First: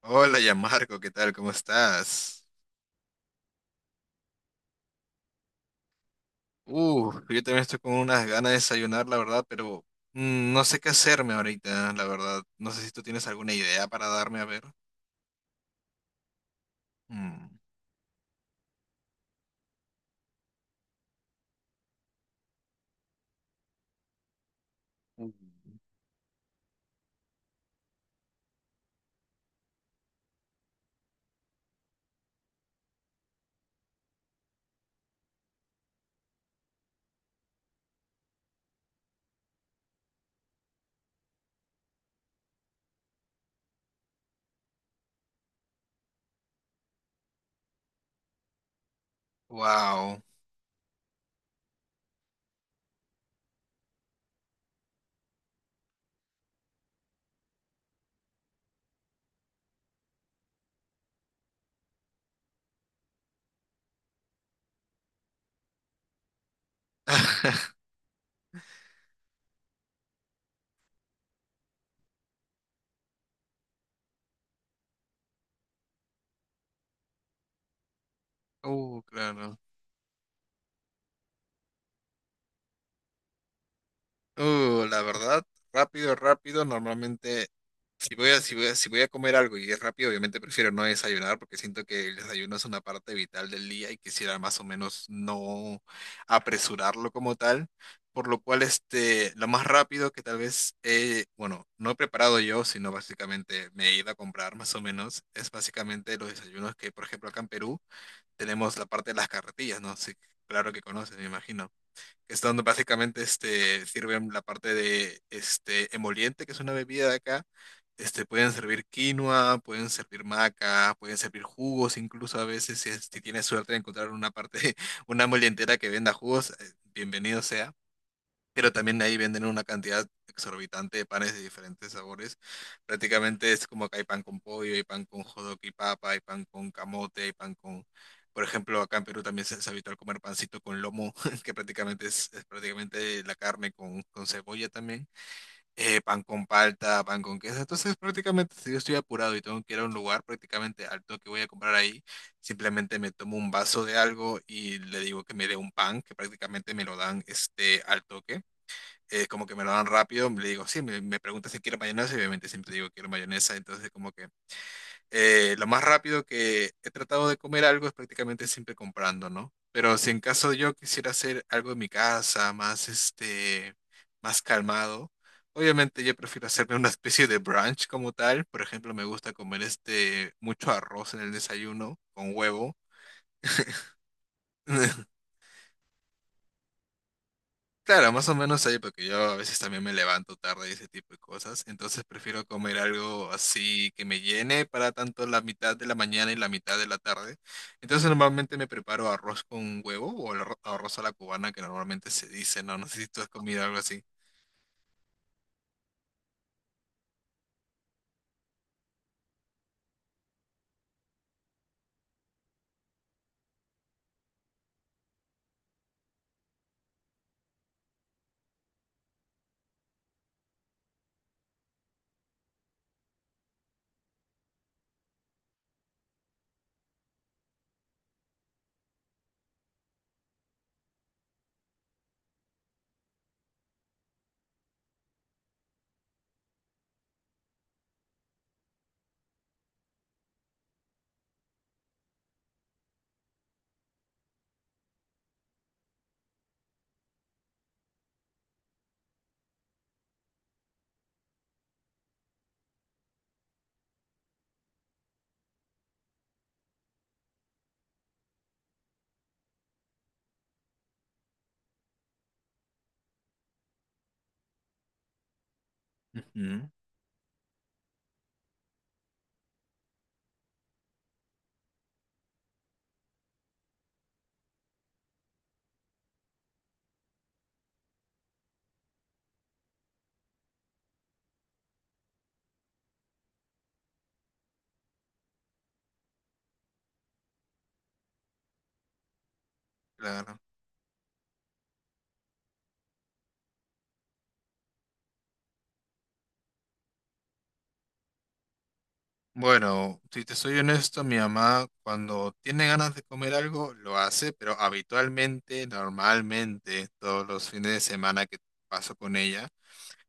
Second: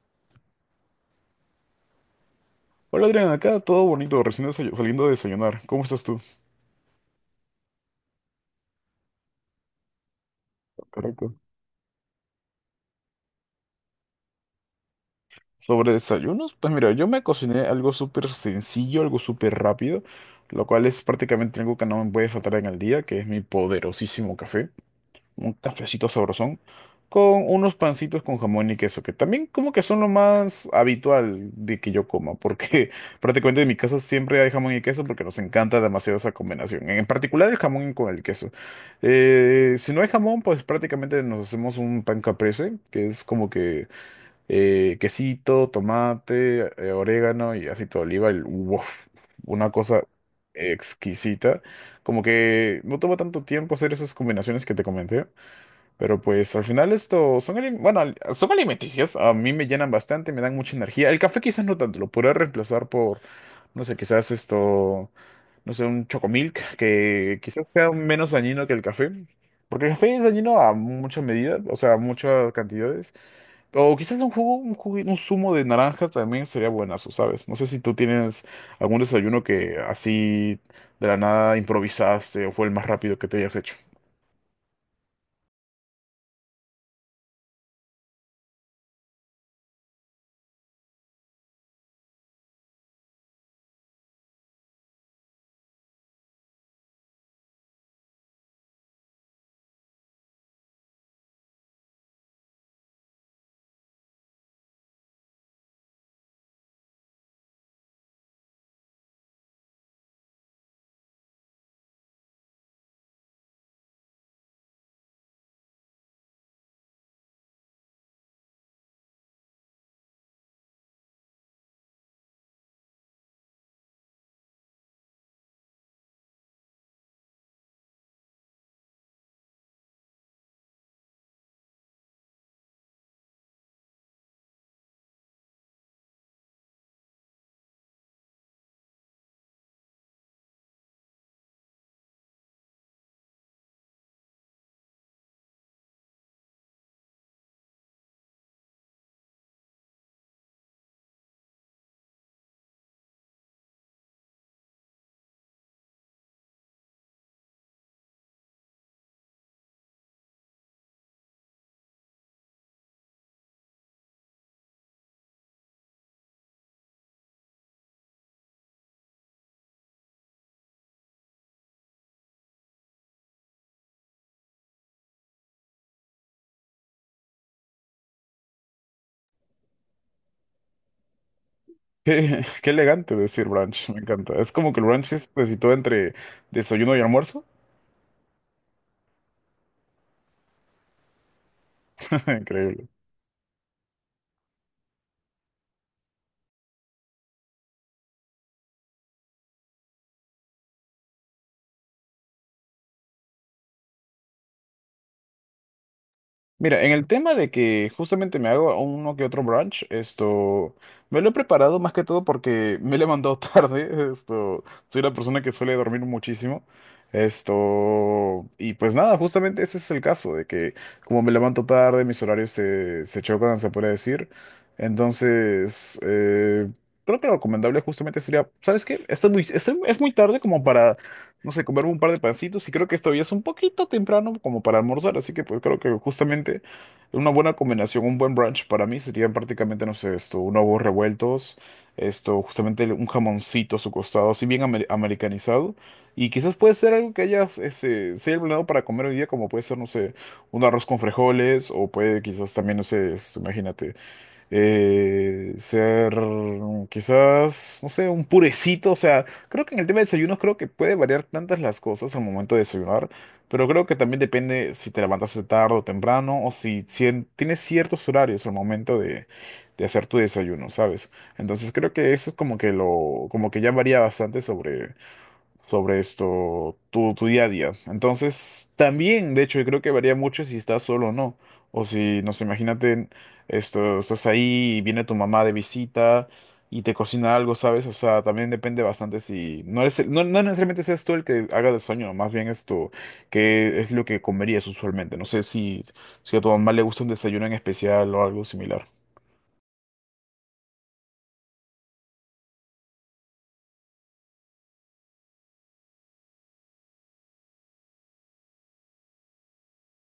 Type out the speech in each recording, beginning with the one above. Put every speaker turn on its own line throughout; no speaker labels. Hola, ya Marco, ¿qué tal? ¿Cómo estás?
Hola Adrián, acá todo bonito, recién saliendo a desayunar. ¿Cómo estás tú?
Yo también estoy con unas ganas de desayunar, la verdad, pero no sé qué hacerme
Correcto.
ahorita, la verdad. No sé si tú tienes alguna idea para darme a ver.
Sobre desayunos, pues mira, yo me cociné algo súper sencillo, algo súper rápido, lo cual es prácticamente algo que no me puede faltar en el día, que es mi poderosísimo café. Un cafecito sabrosón, con unos pancitos con jamón y queso, que también como que son lo más habitual de que yo coma, porque prácticamente en mi casa siempre hay jamón y queso porque nos encanta demasiado esa combinación, en particular el jamón con el queso. Si no hay jamón, pues prácticamente nos hacemos un pan caprese, que es como que quesito, tomate, orégano y aceite de oliva, y, uf, una cosa
Wow.
exquisita. Como que no toma tanto tiempo hacer esas combinaciones que te comenté. Pero pues al final esto son, son alimenticios, a mí me llenan bastante, me dan mucha energía. El café quizás no tanto, lo podría reemplazar por, no sé, quizás esto, no sé, un chocomilk, que quizás sea menos dañino que el café. Porque el café es dañino a mucha medida, o sea, a muchas cantidades. O quizás un jugo, un zumo de naranja también sería buenazo, ¿sabes? No sé si tú tienes algún desayuno
Claro.
que así de la nada improvisaste o fue el más rápido que te hayas hecho.
La verdad, rápido, rápido, normalmente. Si voy a, si voy a, si voy a comer algo y es rápido, obviamente prefiero no desayunar porque siento que el desayuno es una parte vital del día y quisiera más o menos no apresurarlo como tal. Por lo cual, este, lo más rápido que tal vez, bueno, no he preparado yo, sino básicamente me he ido a comprar más o menos, es básicamente los desayunos que, por ejemplo, acá en Perú tenemos la parte de las carretillas, ¿no? Sí, claro que conoces, me imagino que es donde básicamente este, sirven la parte de este, emoliente, que es una bebida de acá. Este, pueden servir quinoa, pueden servir maca, pueden servir jugos, incluso a veces si, si tienes suerte de encontrar una parte, una molientera que venda jugos, bienvenido sea, pero también ahí venden una cantidad exorbitante de panes de diferentes sabores. Prácticamente es como que hay pan con pollo, hay pan con hot dog y papa, hay pan con camote, hay pan con… Por ejemplo, acá en Perú también es habitual comer pancito con lomo, que prácticamente es prácticamente la carne con cebolla también. Eh, pan con palta, pan con queso. Entonces, prácticamente, si yo estoy apurado y tengo que ir a un lugar prácticamente alto que voy a comprar ahí, simplemente me tomo un vaso de algo y le digo que me dé un pan, que prácticamente me lo dan este, al toque, como que me lo dan rápido, le digo, sí, me pregunta si quiero mayonesa y obviamente siempre digo quiero mayonesa, entonces como que lo más rápido que he tratado de comer algo es prácticamente siempre comprando, ¿no? Pero si en caso yo quisiera hacer algo en mi casa, más este, más calmado, obviamente yo prefiero hacerme una especie de brunch como tal, por ejemplo, me gusta comer este mucho arroz en el desayuno con
Qué, qué
huevo.
elegante decir brunch, me encanta. Es como que el brunch es, se sitúa entre desayuno y almuerzo.
Claro, más o menos ahí, porque yo a veces también me levanto tarde y ese tipo de cosas. Entonces prefiero comer
Increíble.
algo así que me llene para tanto la mitad de la mañana y la mitad de la tarde. Entonces normalmente me preparo arroz con huevo o el arroz a la cubana que normalmente se dice, ¿no? No sé si tú has comido algo así.
Mira, en el tema de que justamente me hago uno que otro brunch, esto, me lo he preparado más que todo porque me he levantado tarde, esto, soy una persona que suele dormir muchísimo, esto, y pues nada, justamente ese es el caso, de que como me levanto tarde, mis horarios se chocan, se puede decir, entonces, creo que lo recomendable justamente sería, ¿sabes qué? Esto es muy, es muy tarde como para no sé, comerme un par de pancitos y creo que esto ya es un poquito temprano como para almorzar, así que pues creo que justamente una buena combinación, un buen brunch para mí serían prácticamente, no sé, esto, unos huevos revueltos, esto, justamente un jamoncito a su costado, así bien americanizado, y quizás puede ser algo que haya, ese, se haya planeado para comer hoy día, como puede ser, no sé, un arroz con frijoles, o puede quizás también, no sé, imagínate ser quizás, no sé, un purecito. O sea, creo que en el tema de desayunos creo que puede variar tantas las cosas al momento de desayunar, pero creo que también depende si te levantaste tarde o temprano o
Ujú.
si, tienes ciertos horarios al momento de hacer tu desayuno, ¿sabes? Entonces creo que eso es como que lo, como que ya varía bastante sobre sobre esto, tu día a día. Entonces, también, de hecho, yo creo que varía mucho si estás solo o no. O si, no sé, imagínate, esto, estás ahí y viene tu mamá de visita y te cocina algo, ¿sabes? O sea, también depende bastante si no es, no,
Claro.
no necesariamente seas tú el que haga el sueño, más bien esto, que es lo que comerías usualmente. No sé si, si a tu mamá le gusta un desayuno en especial o algo similar.
Bueno, si te soy honesto, mi mamá cuando tiene ganas de comer algo lo hace, pero habitualmente, normalmente, todos los fines de semana que paso con ella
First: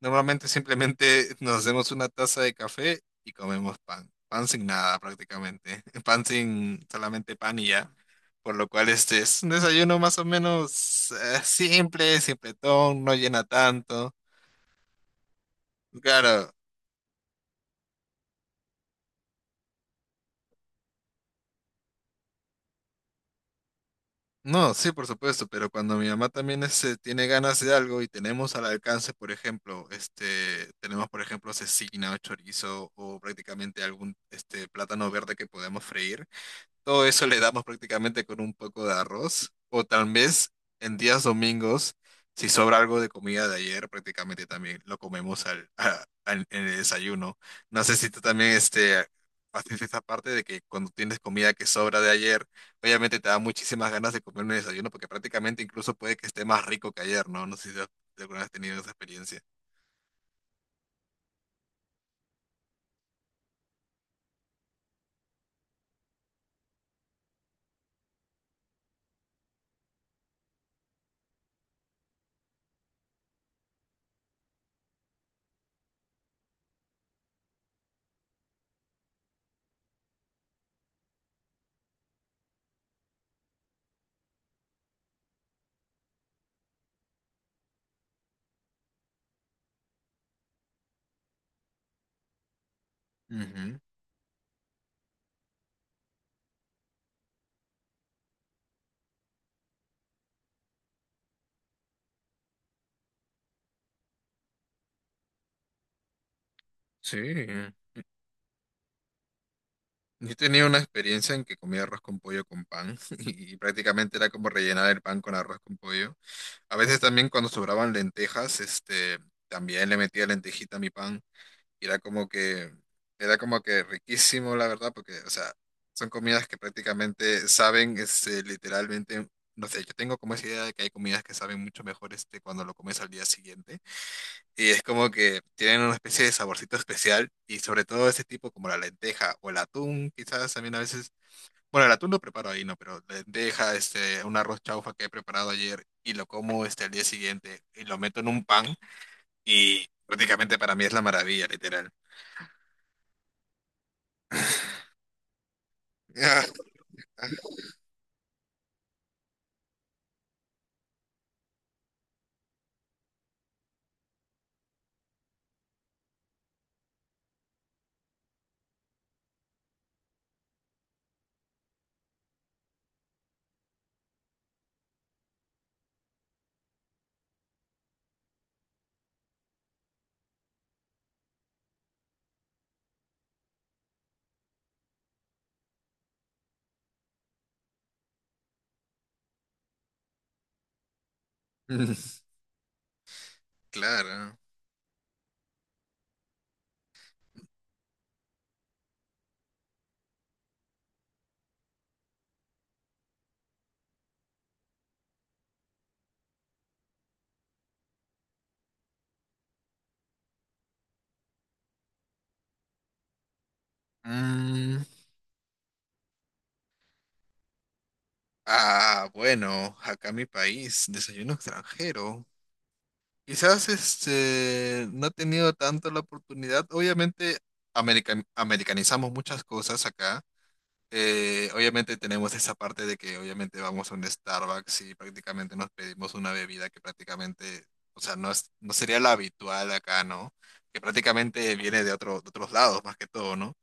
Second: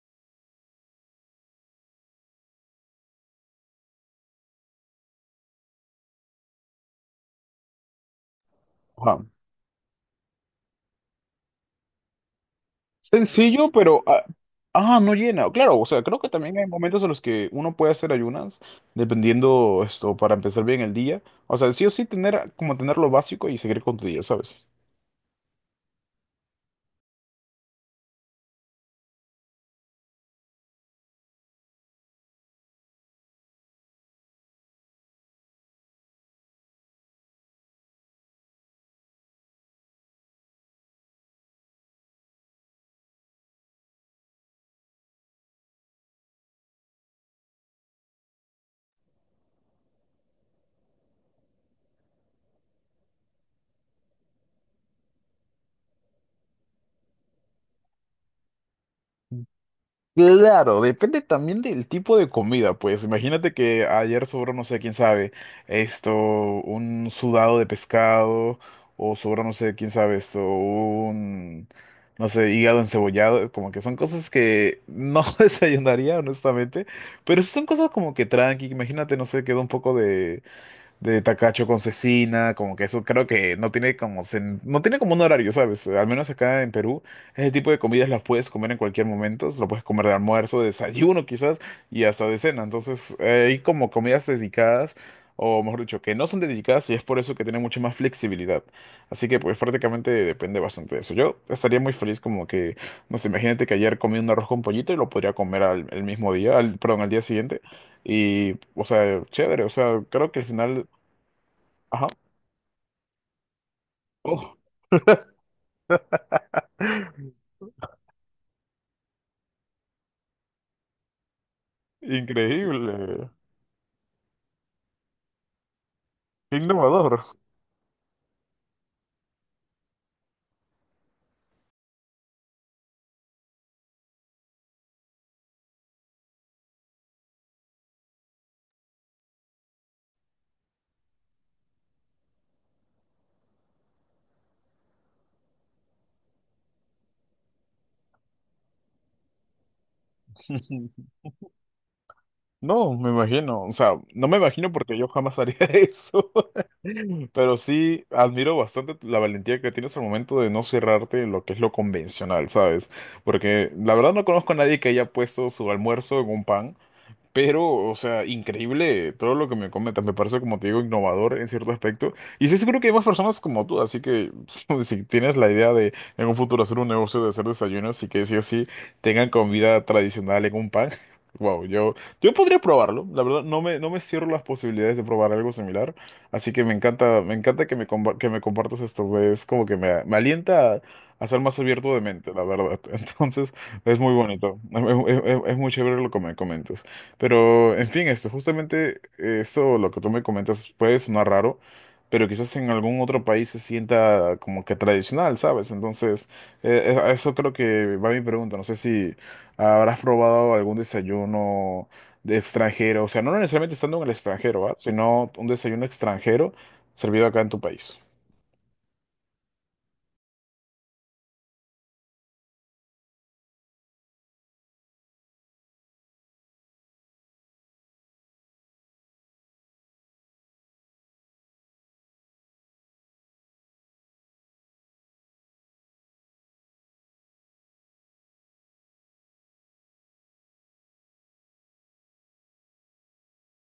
normalmente simplemente nos hacemos una taza de café y comemos pan. Pan sin nada prácticamente. Pan sin solamente pan y ya. Por lo cual este
Ajá.
es un desayuno más o menos simple, simpletón, no llena
Sencillo, pero...
tanto.
No llena. Claro, o sea, creo que
Claro,
también hay momentos en los que uno puede hacer ayunas, dependiendo esto, para empezar bien el día. O sea, sí o sí tener como tener lo básico y seguir con tu día, ¿sabes?
no, sí, por supuesto, pero cuando mi mamá también este, tiene ganas de algo y tenemos al alcance, por ejemplo, este, tenemos por ejemplo cecina o chorizo o prácticamente algún este, plátano verde que podemos freír. Todo eso le damos prácticamente con un poco de arroz. O tal vez en días domingos, si sobra algo de comida de ayer, prácticamente también lo comemos en el desayuno. No sé si tú también este, haces esa parte de que cuando tienes comida que sobra de ayer, obviamente te da muchísimas ganas de comer un desayuno porque prácticamente incluso puede que esté más rico que ayer, ¿no? No sé si alguna vez has tenido esa experiencia.
Claro, depende también del tipo de comida, pues imagínate que ayer sobró, no sé, quién sabe, esto, un sudado de pescado, o sobró, no sé, quién sabe, esto, un, no sé, hígado encebollado, como que son cosas que no desayunaría, honestamente, pero sí son cosas como que tranqui, imagínate, no sé, quedó un poco de Takacho con Cecina, como que eso creo que no tiene como no tiene como un horario, ¿sabes? Al menos acá en Perú, ese tipo de comidas las puedes comer en cualquier momento, lo puedes comer de almuerzo, de desayuno quizás y hasta de cena. Entonces, hay
Ujú.
como comidas dedicadas o mejor dicho, que no son dedicadas y es por eso que tiene mucha más flexibilidad. Así que pues prácticamente depende bastante de eso. Yo estaría muy feliz como que, no sé, imagínate que ayer comí un arroz con pollito y lo podría comer al, el mismo día, al, perdón, al día
Sí.
siguiente. Y, o sea, chévere, o sea, creo
Yo
que al
tenía una
final
experiencia en que comía arroz
Ajá.
con pollo con pan y prácticamente era como
Oh,
rellenar el pan con arroz con pollo. A veces también cuando sobraban lentejas, este, también le metía lentejita a mi pan y
increíble.
era como que riquísimo, la verdad, porque, o sea, son comidas que
Qué innovador.
prácticamente saben, este, literalmente, no sé, yo tengo como esa idea de que hay comidas que saben mucho mejor, este, cuando lo comes al día siguiente. Y es como que tienen una especie de saborcito especial y sobre todo ese tipo como la lenteja o el atún, quizás también a veces, bueno, el atún lo preparo ahí, no, pero lenteja, este, un arroz chaufa que he preparado ayer y lo como este al día siguiente y lo meto en un pan y prácticamente para mí es la maravilla, literal.
No, me imagino. O sea, no me imagino porque yo jamás haría eso. Pero sí admiro bastante la valentía que tienes al momento de no cerrarte en lo que es lo convencional, ¿sabes? Porque la verdad no conozco a nadie que haya puesto su almuerzo en un pan. Pero, o sea, increíble todo lo que me comentas. Me parece, como te digo, innovador en cierto aspecto. Y estoy seguro que hay más personas como tú. Así que, si tienes la idea de en un futuro hacer un negocio de hacer desayunos y que sí o sí tengan comida tradicional en un pan, wow, yo podría probarlo. La verdad, no me cierro las posibilidades de probar algo similar. Así que me encanta que me, que me compartas esto. Es como que me alienta a ser más abierto de
Mm,
mente, la verdad. Entonces, es muy
Claro.
bonito. Es muy chévere lo que me comentas. Pero, en fin, esto, justamente eso, lo que tú me comentas, puede sonar raro, pero quizás en algún otro país se sienta como que tradicional, ¿sabes? Entonces, a eso creo que va mi pregunta. No sé si habrás probado algún desayuno de extranjero, o sea, no necesariamente estando en el extranjero, ¿va?
Mm,
Sino un desayuno extranjero servido acá en tu país.
ah, bueno, acá en mi país, desayuno extranjero. Quizás este, no he tenido tanto la oportunidad. Obviamente, americanizamos muchas cosas acá. Obviamente tenemos esa parte de que obviamente vamos a un Starbucks y prácticamente nos pedimos una bebida que prácticamente, o sea, no es, no sería la habitual acá, ¿no? Que prácticamente viene de de otros lados más que todo, ¿no?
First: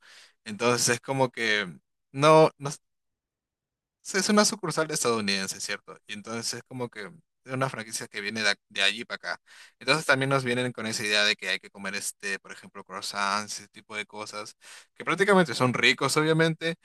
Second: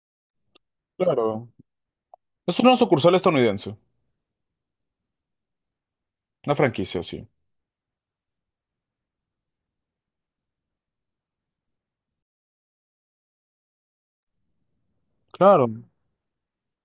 Entonces es como
Claro.
que no,
Es
no,
una sucursal estadounidense,
sí, es una sucursal estadounidense, ¿cierto? Y
una
entonces es como
franquicia,
que
sí.
es una franquicia que viene de, de allí para acá. Entonces también nos vienen con esa idea de que hay que comer este, por ejemplo, croissants, ese tipo de cosas, que prácticamente
Claro.
son ricos, obviamente,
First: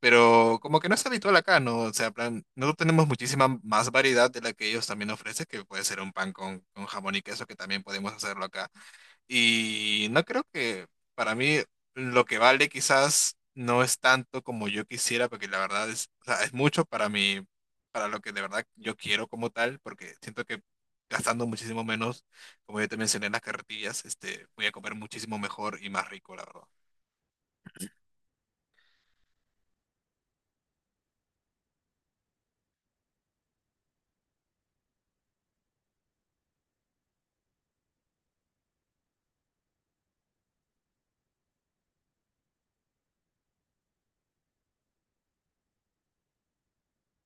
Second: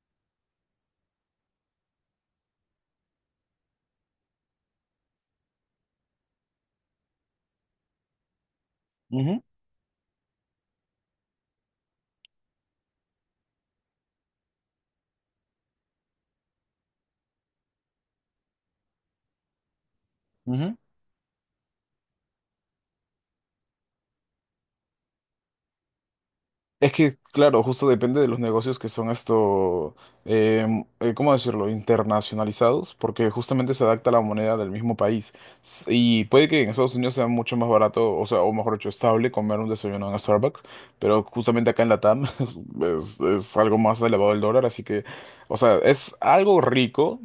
pero como que no es habitual acá, ¿no? O sea, plan, nosotros tenemos muchísima más variedad de la que ellos también ofrecen, que puede ser un pan con jamón y queso, que también podemos hacerlo acá.
Ujú,
Y no creo que para mí lo que vale quizás no es tanto como yo quisiera, porque la verdad es, o sea, es mucho para mí, para lo que de verdad yo quiero como tal, porque siento que
ujú.
gastando muchísimo menos, como yo te mencioné en las carretillas, este, voy a comer muchísimo mejor y más rico, la verdad.
Es que, claro, justo depende de los negocios que son esto, ¿cómo decirlo?, internacionalizados, porque justamente se adapta a la moneda del mismo país. S- Y puede que en Estados Unidos sea mucho más barato, o sea, o mejor dicho, estable comer un desayuno en Starbucks, pero justamente acá en Latam es algo más elevado el dólar, así que, o sea, es algo rico,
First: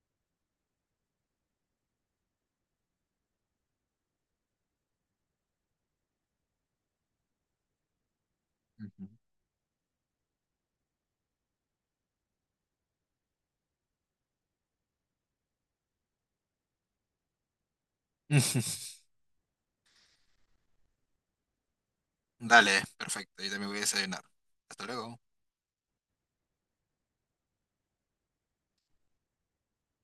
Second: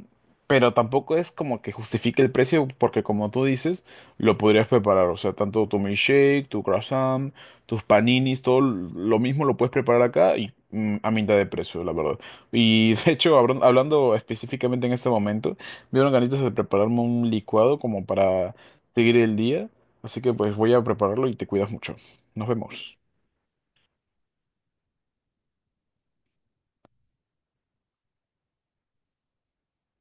pero tampoco es como que justifique el precio, porque como tú dices, lo podrías preparar, o sea, tanto tu milkshake, tu croissant tus paninis, todo
Ujú.
lo mismo lo puedes preparar acá y a mitad de precio, la verdad. Y de hecho, hablando específicamente en este momento, me dieron ganitas de prepararme un licuado como para seguir el día. Así que pues voy a prepararlo y te cuidas mucho. Nos
Dale,
vemos.
perfecto, yo también voy a desayunar. Hasta luego.